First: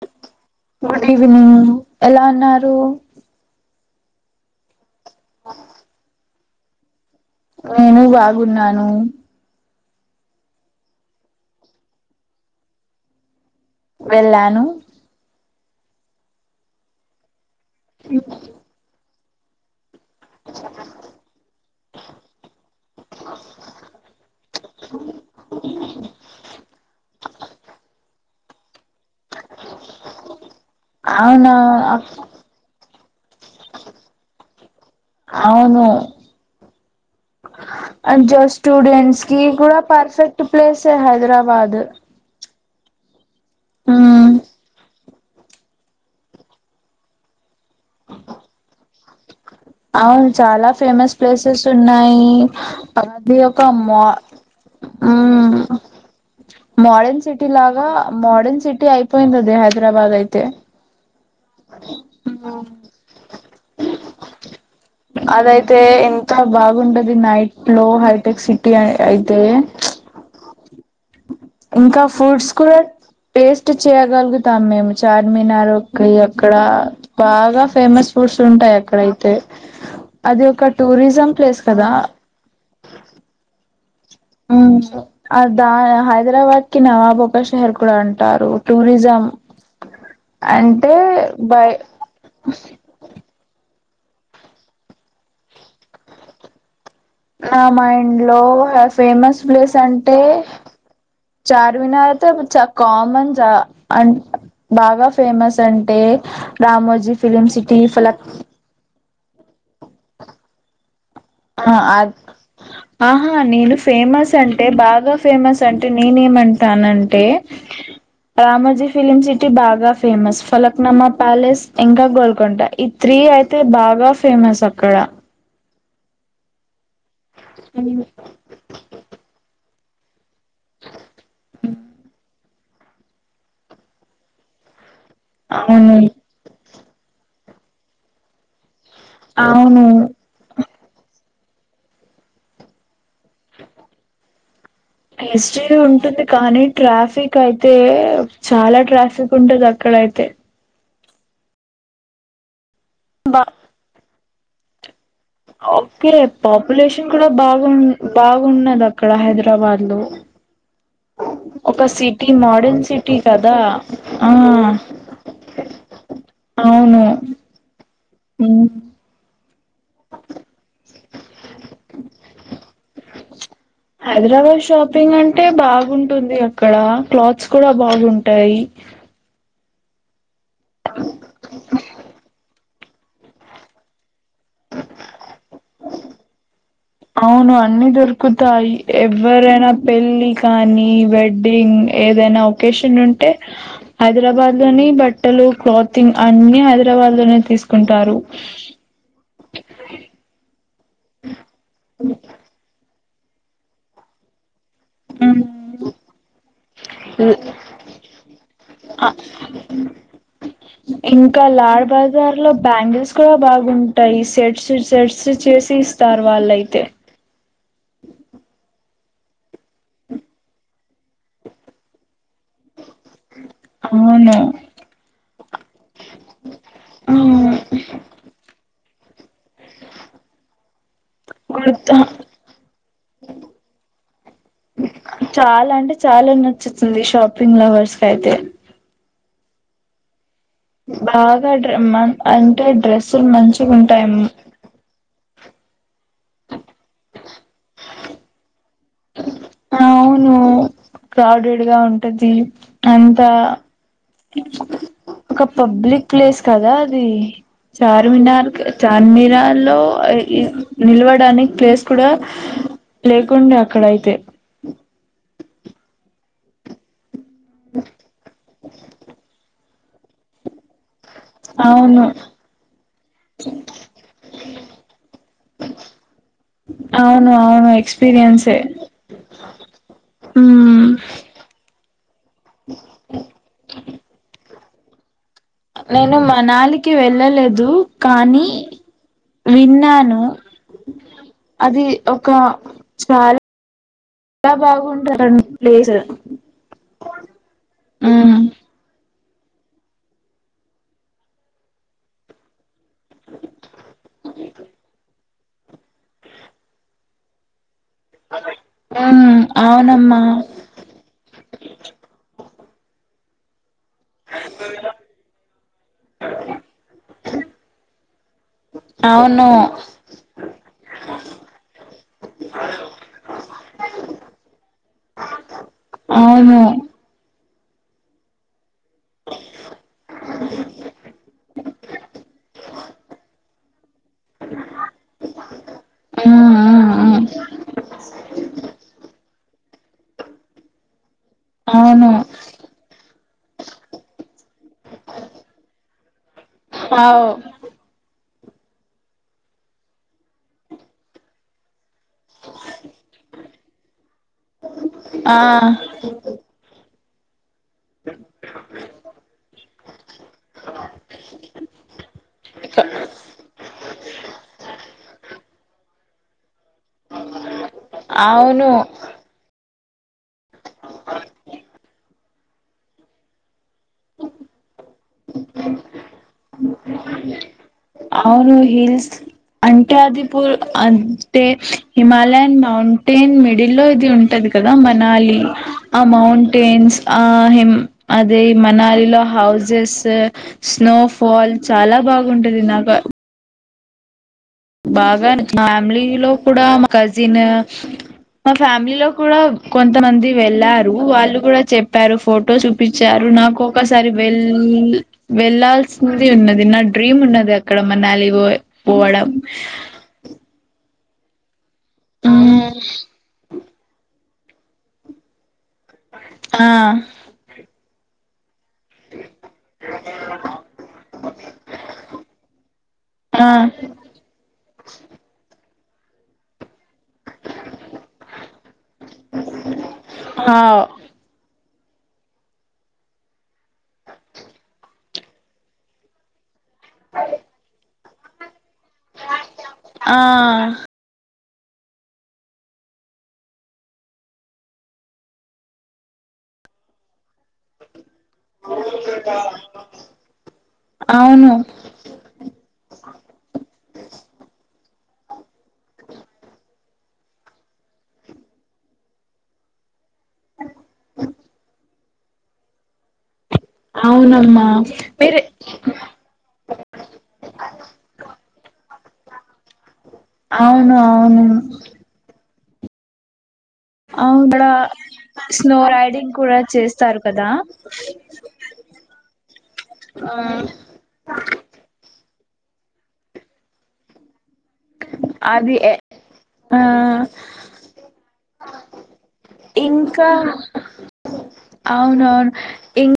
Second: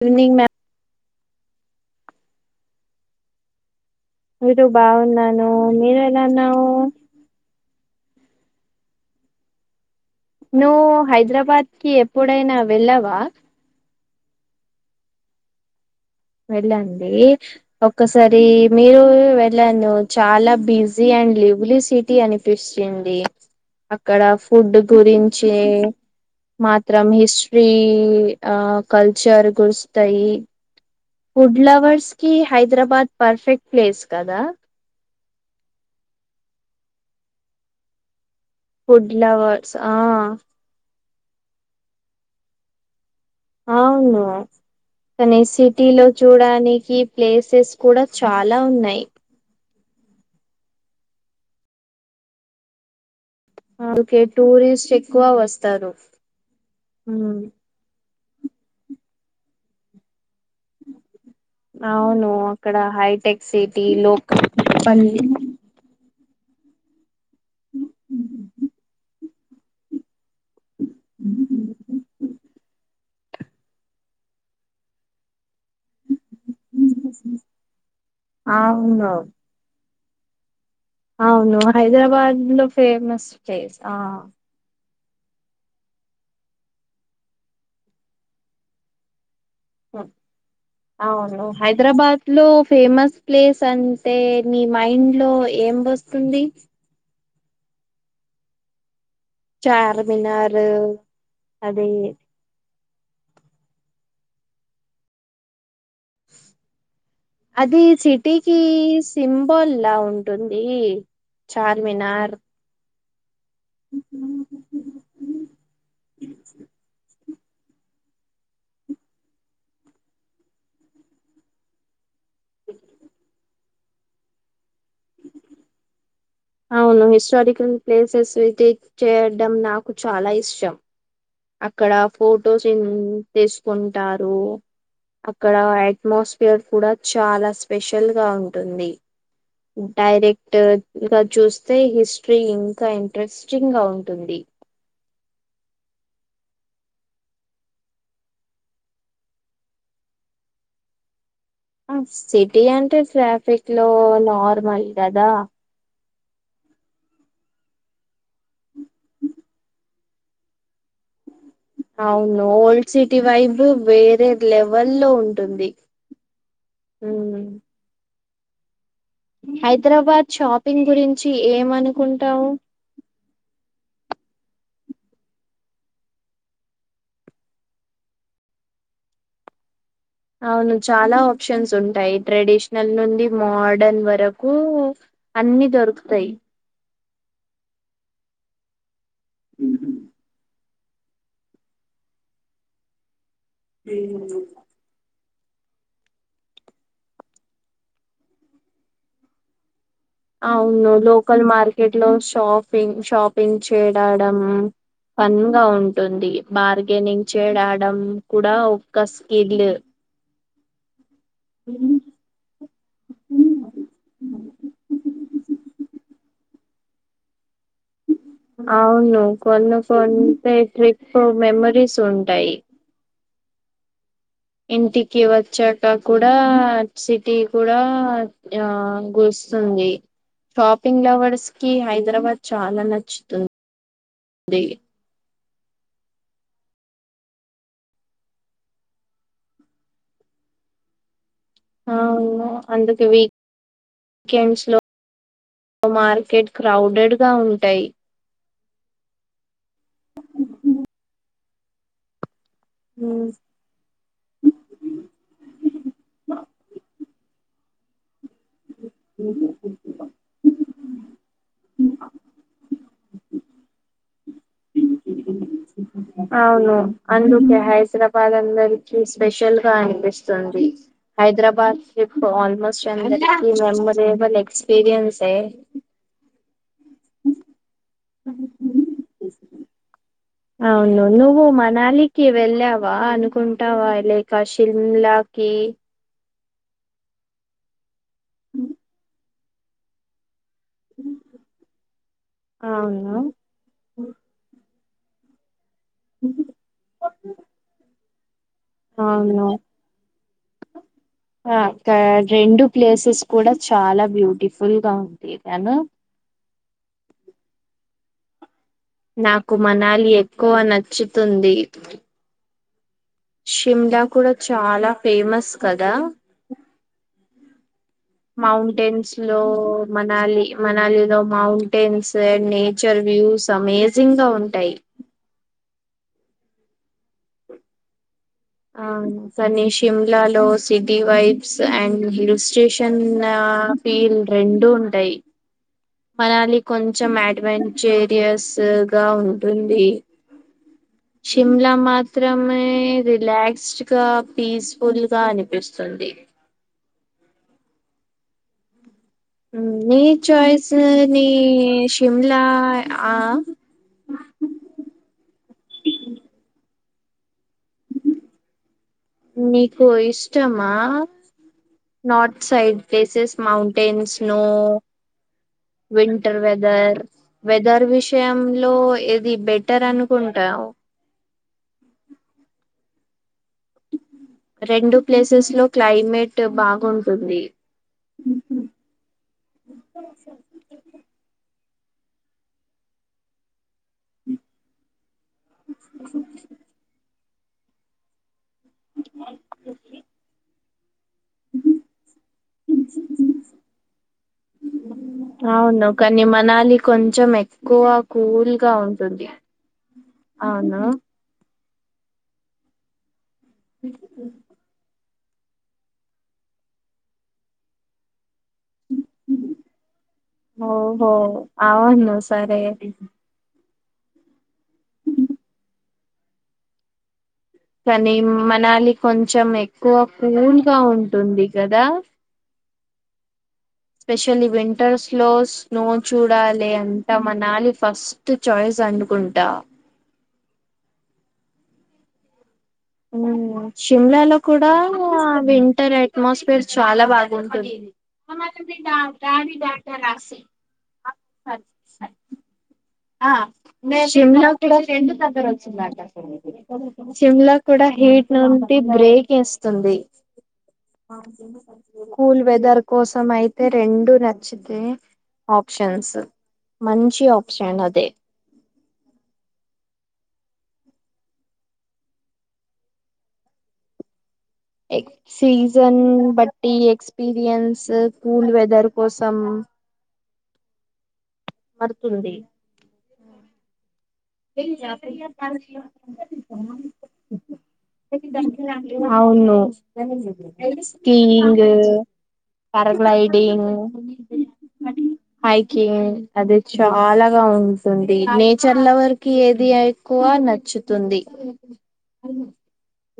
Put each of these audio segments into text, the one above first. Good evening ma'am good evening ఎలా ఉన్నారు? దు బావున్నాను నీవ్ ఎలావున్నావు నేను బాగున్నాను నువ్వు హైదరాబాద్ కి ఎప్పుడైనా వెళ్ళావా వెళ్ళాను వెళ్ళండి ఒక్కసారి మీరు వెళ్ళను చాలా బిజీ అండ్ లివ్లీ సిటీ అనిపించింది అక్కడ ఫుడ్ గురించి మాత్రం హిస్టరీ ఆ కల్చర్ కురుస్తాయి అవునా ఫుడ్ లవర్స్ కి హైదరాబాద్ పర్ఫెక్ట్ ప్లేస్ కదా అవును ఐమ్ జస్ ఫుడ్ స్టూడెంట్స్ కి లవర్స్ కూడా ఆ పర్ఫెక్ట్ ప్లేసే హైదరాబాద్ అవును మ్మ్ కానీ సిటీ లో చూడడానికి ప్లేసెస్ కూడా చాలా ఉన్నాయి అవును చాలా ఫేమస్ ప్లేసెస్ ఉన్నాయీ ఆది ఒక్ మ అందుకే టూరిస్ట్ ఎక్కువ వస్తారు మోడన్ ఉమ్ సిటీ లాగ ఇ మోడర్న్ సిటీ అయిపోయింది అది హైదరాబాద్ అయితే అవును అక్కడ హైటెక్ సిటీ లోకల్ల్ అదయితే ఎంత బాగుంటది నైట్ లో హైటెక్ సిటీ అయితే ఇంకా ఫ్రూట్స్ కూడా టేస్ట్ చేయగలుగుతాం మేము చార్మినార్ ఒక ఎక్కడ బాగా ఫేమస్ ఫుడ్స్ ఉంటాయి అవును అక్కడైతే అది ఒక టూరిజం ప్లేస్ కదా మ ఫేమస్ ప్లేస్ ఆ అవు ఆ దా హైదరాబాద్ కి నవాబ్ ఒక షహర్ కూడా ఉంటారు టూరిజం అంటే అవును బై హైదరాబాద్ లో ఫేమస్ ప్లేస్ అంటే మీ మైండ్ లో ఏం వస్తుంది నా మైండ్ లో ఫేమస్ ప్లేస్ అంటే చార్మినార్ అదే చార్మినార్ చక్క కామన్ జ అ బాగా ఫేమస్ అంటే రామోజీ ఫిలిమ్ సిటీ ఫలక్ కి సింబల్ లా ఉంటుంది ఫలక్ చార్మినార్ ఆహా నేను ఫేమస్ అంటే బాగా ఫేమస్ అంటే నేనేమంటానంటే [inaudible] రామోజీ ఫిలిమ్ సిటీ బాగా ఫేమస్ ఫలక్నమా ప్యాలెస్ ఇంకా గోల్ కుంట ఈ త్రీ అయితే బాగా ఫేమస్ అక్కడ అవును హిస్టారికల్ ప్లేసెస్ విజిట్ చేయడం నాకు చాలా ఇష్టం అక్కడ ఫొటోస్ తీసుకుంటారు అక్కడ అవును అట్మాస్ఫ పర్ కూడా చాలా స్పెషల్ గా ఉంటుంది అవును డైరెక్ట్ ట్ ఇ చూస్తే హిస్టరీ ఇంకా ఇంట్రెస్టింగ్ గా ఉంటుంది హిస్టరీ ఉంటుంది కానీ ట్రాఫిక్ అయితే చాలా ట్రాఫిక్ ఉంటది అక్కడయితే సిటీ అంటే బా ట్రాఫిక్ లో నార్మల్ కదా ఓకే రే పాపులేషన్ కూడా బాగు బాగున్నది అక్కడ హైదరాబాద్ లో ఒక [inaudible] సిటీ అవును మోడర్న్ ఓల్డ్ సిటీ కదా వైబ్ వేరే ఆ లెవెల్ లో ఉంటుంది హ్మ్ ఉ హైదరాబాద్ షాపింగ్ గురించి ఏమనుకుంటావు హైదరాబాద్ షాపింగ్ అంటే బాగుంటుంది అక్కడ క్లాత్స్ కూడా బాగుంటాయి అవును చాలా ఆప్షన్స్ ఉంటాయి ట్రెడిషన్ల్ నెల నుండి మోడన్ వరకు అన్ని దొరుకుతాయి అవును అన్ని దొరుకుతాయి ఎవ్వరైనా పెళ్ళి కానీ వెడ్ వెడ్డింగ్ ఏదైనా ఒకేషన్ ఉంటే హైదరాబాద్ లోనె బట్ బట్టలు క్లాతింగ్ అన్ని హైదరాబాద్ లోనే తీసుకుంటారు అవును లోకల్ మార్కెట్ లో షాపింగ్ షాపింగ్ చేయడం మ్మ్. ఫన్ గా ఉంటుంది బార్గెనింగ్ చేడడం కూడా ఒక ఆ, స్కిల్ ఇంకా లాల్బాగ్ దారి లో బ్యాంగిల్స్ కూడా బాగుంటాయి షెట్స్ షెట్స్ చేసి ఇస్తారు వాళ్ళయితే అవును కొన్ని కొంత ట్రిప్ మెమోరీస్ ఉంటాయి అవును ఇంటికి వచ్చాక కూడా ఆ, సిటీ కూడా ఆ గుస్తుంది షాపింగ్ లవర్స్ కి గుర్తు హైదరాబాద్ చాలా నచ్చుతుంది చాలా అంటే చాలా నచ్చుతుంది షాపింగ్ లవర్స్ కి అయితే బాగా డ అవును అంటే అందుకే డ్రస్సులు మంచిగా ఉంటాయి ఉమ్ వీకెండ్స్ లో మార్కెట్ క్రౌడెడ్ గా ఉంటాయి ఉ కడేడ్ గా ఉంటది ఉమ్, అంతా ఒక పబ్లిక్ ప్లేస్ కదా అది చార్మినార్ చార్మిరార్లో ఇ ఇ నిలవడానికి ప్లేస్ కూడా లేకుండే అక్కడయితే అవును అందుకే హైదరాబాద్ అందరికి స్పెషల్ గా అనిపిస్తుంది హైదరాబాద్ అవును ట్రిప్ ఆల్మోస్ట్ చ మెమోరియబుల్ ఎక్స్పీరియన్సే అవును అవును ఎక్స్పీరియన్సే మ్మ్. అవును నువ్వు మనాలికి వెళ్ళావా అనుకున్ టావ ఇలా శిమ్లాకి నేను మనాలికి వెళ్ళలేదు కానీ విన్నాను అది ఒక అవును చాలా బాగుంటదండి ప్లేస్ ఉహు అవునా ఆ క్క రెండు ప్లేసెస్ కూడా చాలా బ్యూటిఫుల్ గా ఉంటేదను ఉమ్ నాకు మనాలి అవునమ్మా ఎక్కువ నచ్చుతుంది షిమ్లా కూడా చాలా ఫేమస్ కదా మౌంటైన్స్ లో అవును మనాలి మనాలిలో మౌంటైన్స్ దా నేచర్ వ్యూస్ అమేజింగ్ గా ఉంటాయి అవును అ కాని షిమ్లాలో city vibes and hill station ఆ పీల్ రెండూ ఉంటయి ఉమ్ మనాలి ఉమ్ కొంచెం ఉమ్ అడ్వెంచరియస్ గా ఉంటుంది శిమ్లా అవును మాత్రమే రిలాక్ ఇస్ట్ గా పీస్ఫుల్ గా అనిపిస్తుంది అవు నీ చాయిస్ నీ శిమ్లా ఆ ఆ స నీకు ఇష్టమా north side places mountains snow winter weather weather అవును విషయంలో ఇది బెటర్ అనుకుంటావు రెండు ప్లేసెస్ లో క్లైమేట్ బాగుంటుంది అవును హిల్స్ అంటే ఆదిపూర్ అంటే హిమాలయన్ మౌంటైన్ మిడిల్ లో ఇది ఉంటది మనాలీ ఆ మౌంటైన్స్ ఆ హిం అది మనాలిలో హౌసెస్ స్నోఫాల్ చాలా బాగుంటది నాక బాగా మా అవును కానీ ఫ్యామిలీలో కూడా మనాలి మా కొంచెం కజిన్ ఎక్కువ మా కూల్ గా ఫ్యామిలీలో ఉంటుంది కూడా కొంతమంది అవును వెళ్ళారు వాళ్ళు కూడా చెప్పారు ఫోటో చూపించారు నాకు ఒకసారి వెళ్ లీల్ వెళ్లాాల్సినది ఉన్నది నా డ్రీమ్ ఉన్నది అక్కడ మనాలి పో పోవడం ఓహో అవును సరే ఆ కనీమ్ మనాలి కొంచెం ఎక్కువ కూల్ గా ఉంటుంది కదా ఆ స్పెషలీ వింటర్స్ లోస్ నువ్వు చూడాలి అంటా మనాలి ఫస్ట్ చాయిస్ అనుకుంటా ఆవ్ హ్మ్ షిమ్లాలో కూడా వింటర్ అట్మాస్ఫియర్ చాలా బాగున్టుంది ఆ శిమ్లా [inaudible] శిమ్లా కూడా హీట్ నంటి బ్రేక్ ఎస్తుంది అవును కూల్ వెదర్ కోసం అయితే రెండు నచ్చితే ఆప్షన్స్ మంచి ఆప్షన్ అది అవునమ్మా ఎ మీరే సీజన్ బట్టి ఎక్స్పీరియన్స్ కూల్ వెదర్ కోసం అవునవును పడుతుంది అవునా స్నో రైడింగ్ కూడా చేస్తారు కదా అవును స్కీయింగు ప్యారగ్లైడింగ్ అది ఎ హైకింగ్ అది ఆ చాలాగా ఉంటుంది నేచర్ లవర్ కి ఏది ఎక్కువ ఇంకా నచ్చుతుంది అవునవును ఇం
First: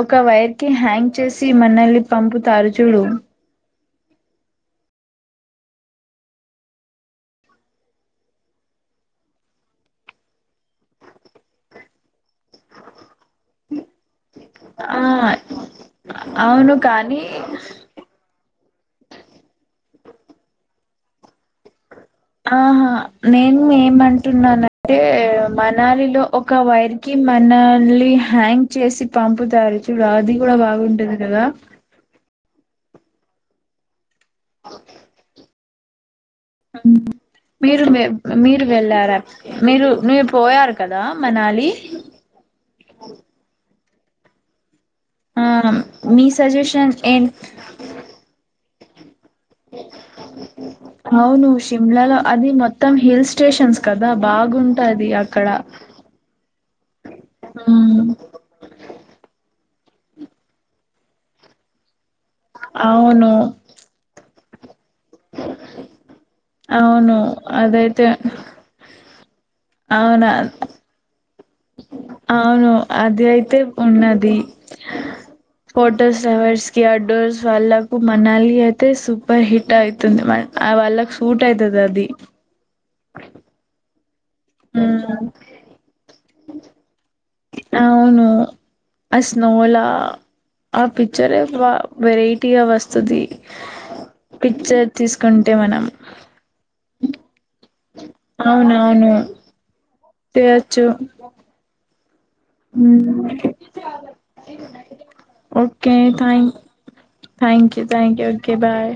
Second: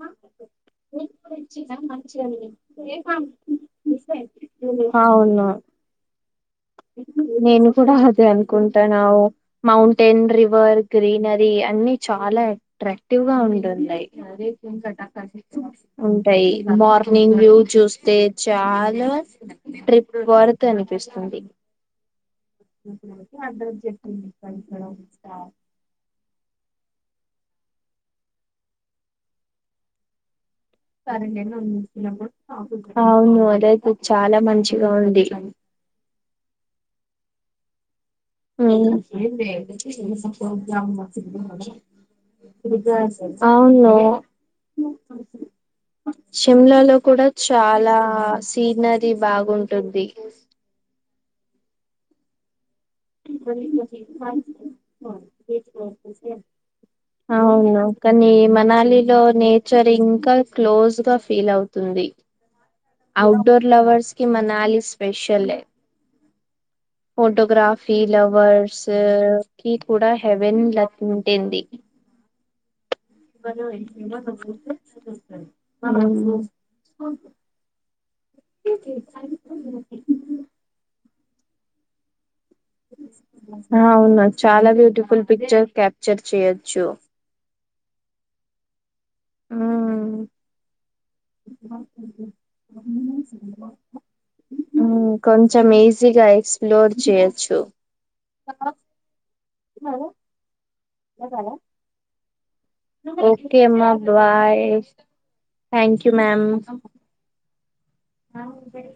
ఒక వైర్ కి హ్యాంగ్ చేసి మనల్ని పంపుతారు చూడు అవును నేను కూడా అదే అనుకుంటానవ్ మౌంటెన్ రివర్ గ్రీనరీ అన్ని చాలా ఎక్ అట్రాక్టివ్గా వుంటున్నయ్ ఆ ఉంటయ్ అవును కానీ మార్నింగ్ వ్యూ చూస్తే చాలా ట్రిప్ వర్త్ అనిపిస్తుంది ఆహా నేను ఏమంటున్నానంటే మన్ మనాలిలో ఒక వైర్ కి మనల్ని హ్యాంగ్ చేసి పంపుతారుచూడు అది కూడా బాగున్టుంది కదా అవును అదయితే చాలా మంచిగా ఉంది మీరు మేమ్ మీరు వెళ్ళారా మీరు మీర్ పోయారు కదా మనాలి అవును ఆ మీ సజెషన్ షిమ్లాలో కూడ ఏంటి చాలా సీనరి బాగుంటుంది అవును షిమ్లాలో అది మొత్ మొత్తం హిల్ స్టేషన్స్ కదా బాగుంటాది అక్కడ సి అవును ఉమ్ కాని మనాలిలో నేచర్ ఇంక క్లోజ్ గా ఫీల్ అవుతుంది అవును ఔట్డోర్ లవర్స్ హి మనాలి స్పెషల్ లే అవును ఫోటోగ్రాఫీ అదైతే లవర్స్ కి కూడా అవునా హెవెన్ ల ఉంటింది అవును అది అయితే ఉన్నది ఉమ్, ఫోటోసవర్స్ కి అవుట్డోర్స్ వల్ల ఇపుడు మనాలి అయితే సూపర్ హిట్ అయితుంది మర్ ఆ వాళ్ళక్ సూట్ అయితది అది ఆ అవును చాలా బ్యూటిఫుల్ ఉమ్ పిక్చర్ క్యాప్చర్ చేయొచ్చు. అవును అ స్నోలా ఉమ్, ఆ పిచ్చరే వ వెరైటీగా వస్తది పిక్చర్ మ్మ్ఁ తీసుకుంటే కొంచెం మనం ఈజీగా ఎక్స్ప్లోర్ తిగోడు చేయొచ్చు అవునవును తీయొచ్చు ఏం కాలే ఒకే అమ్మా bye thank you ma'am thank you thank you okay bye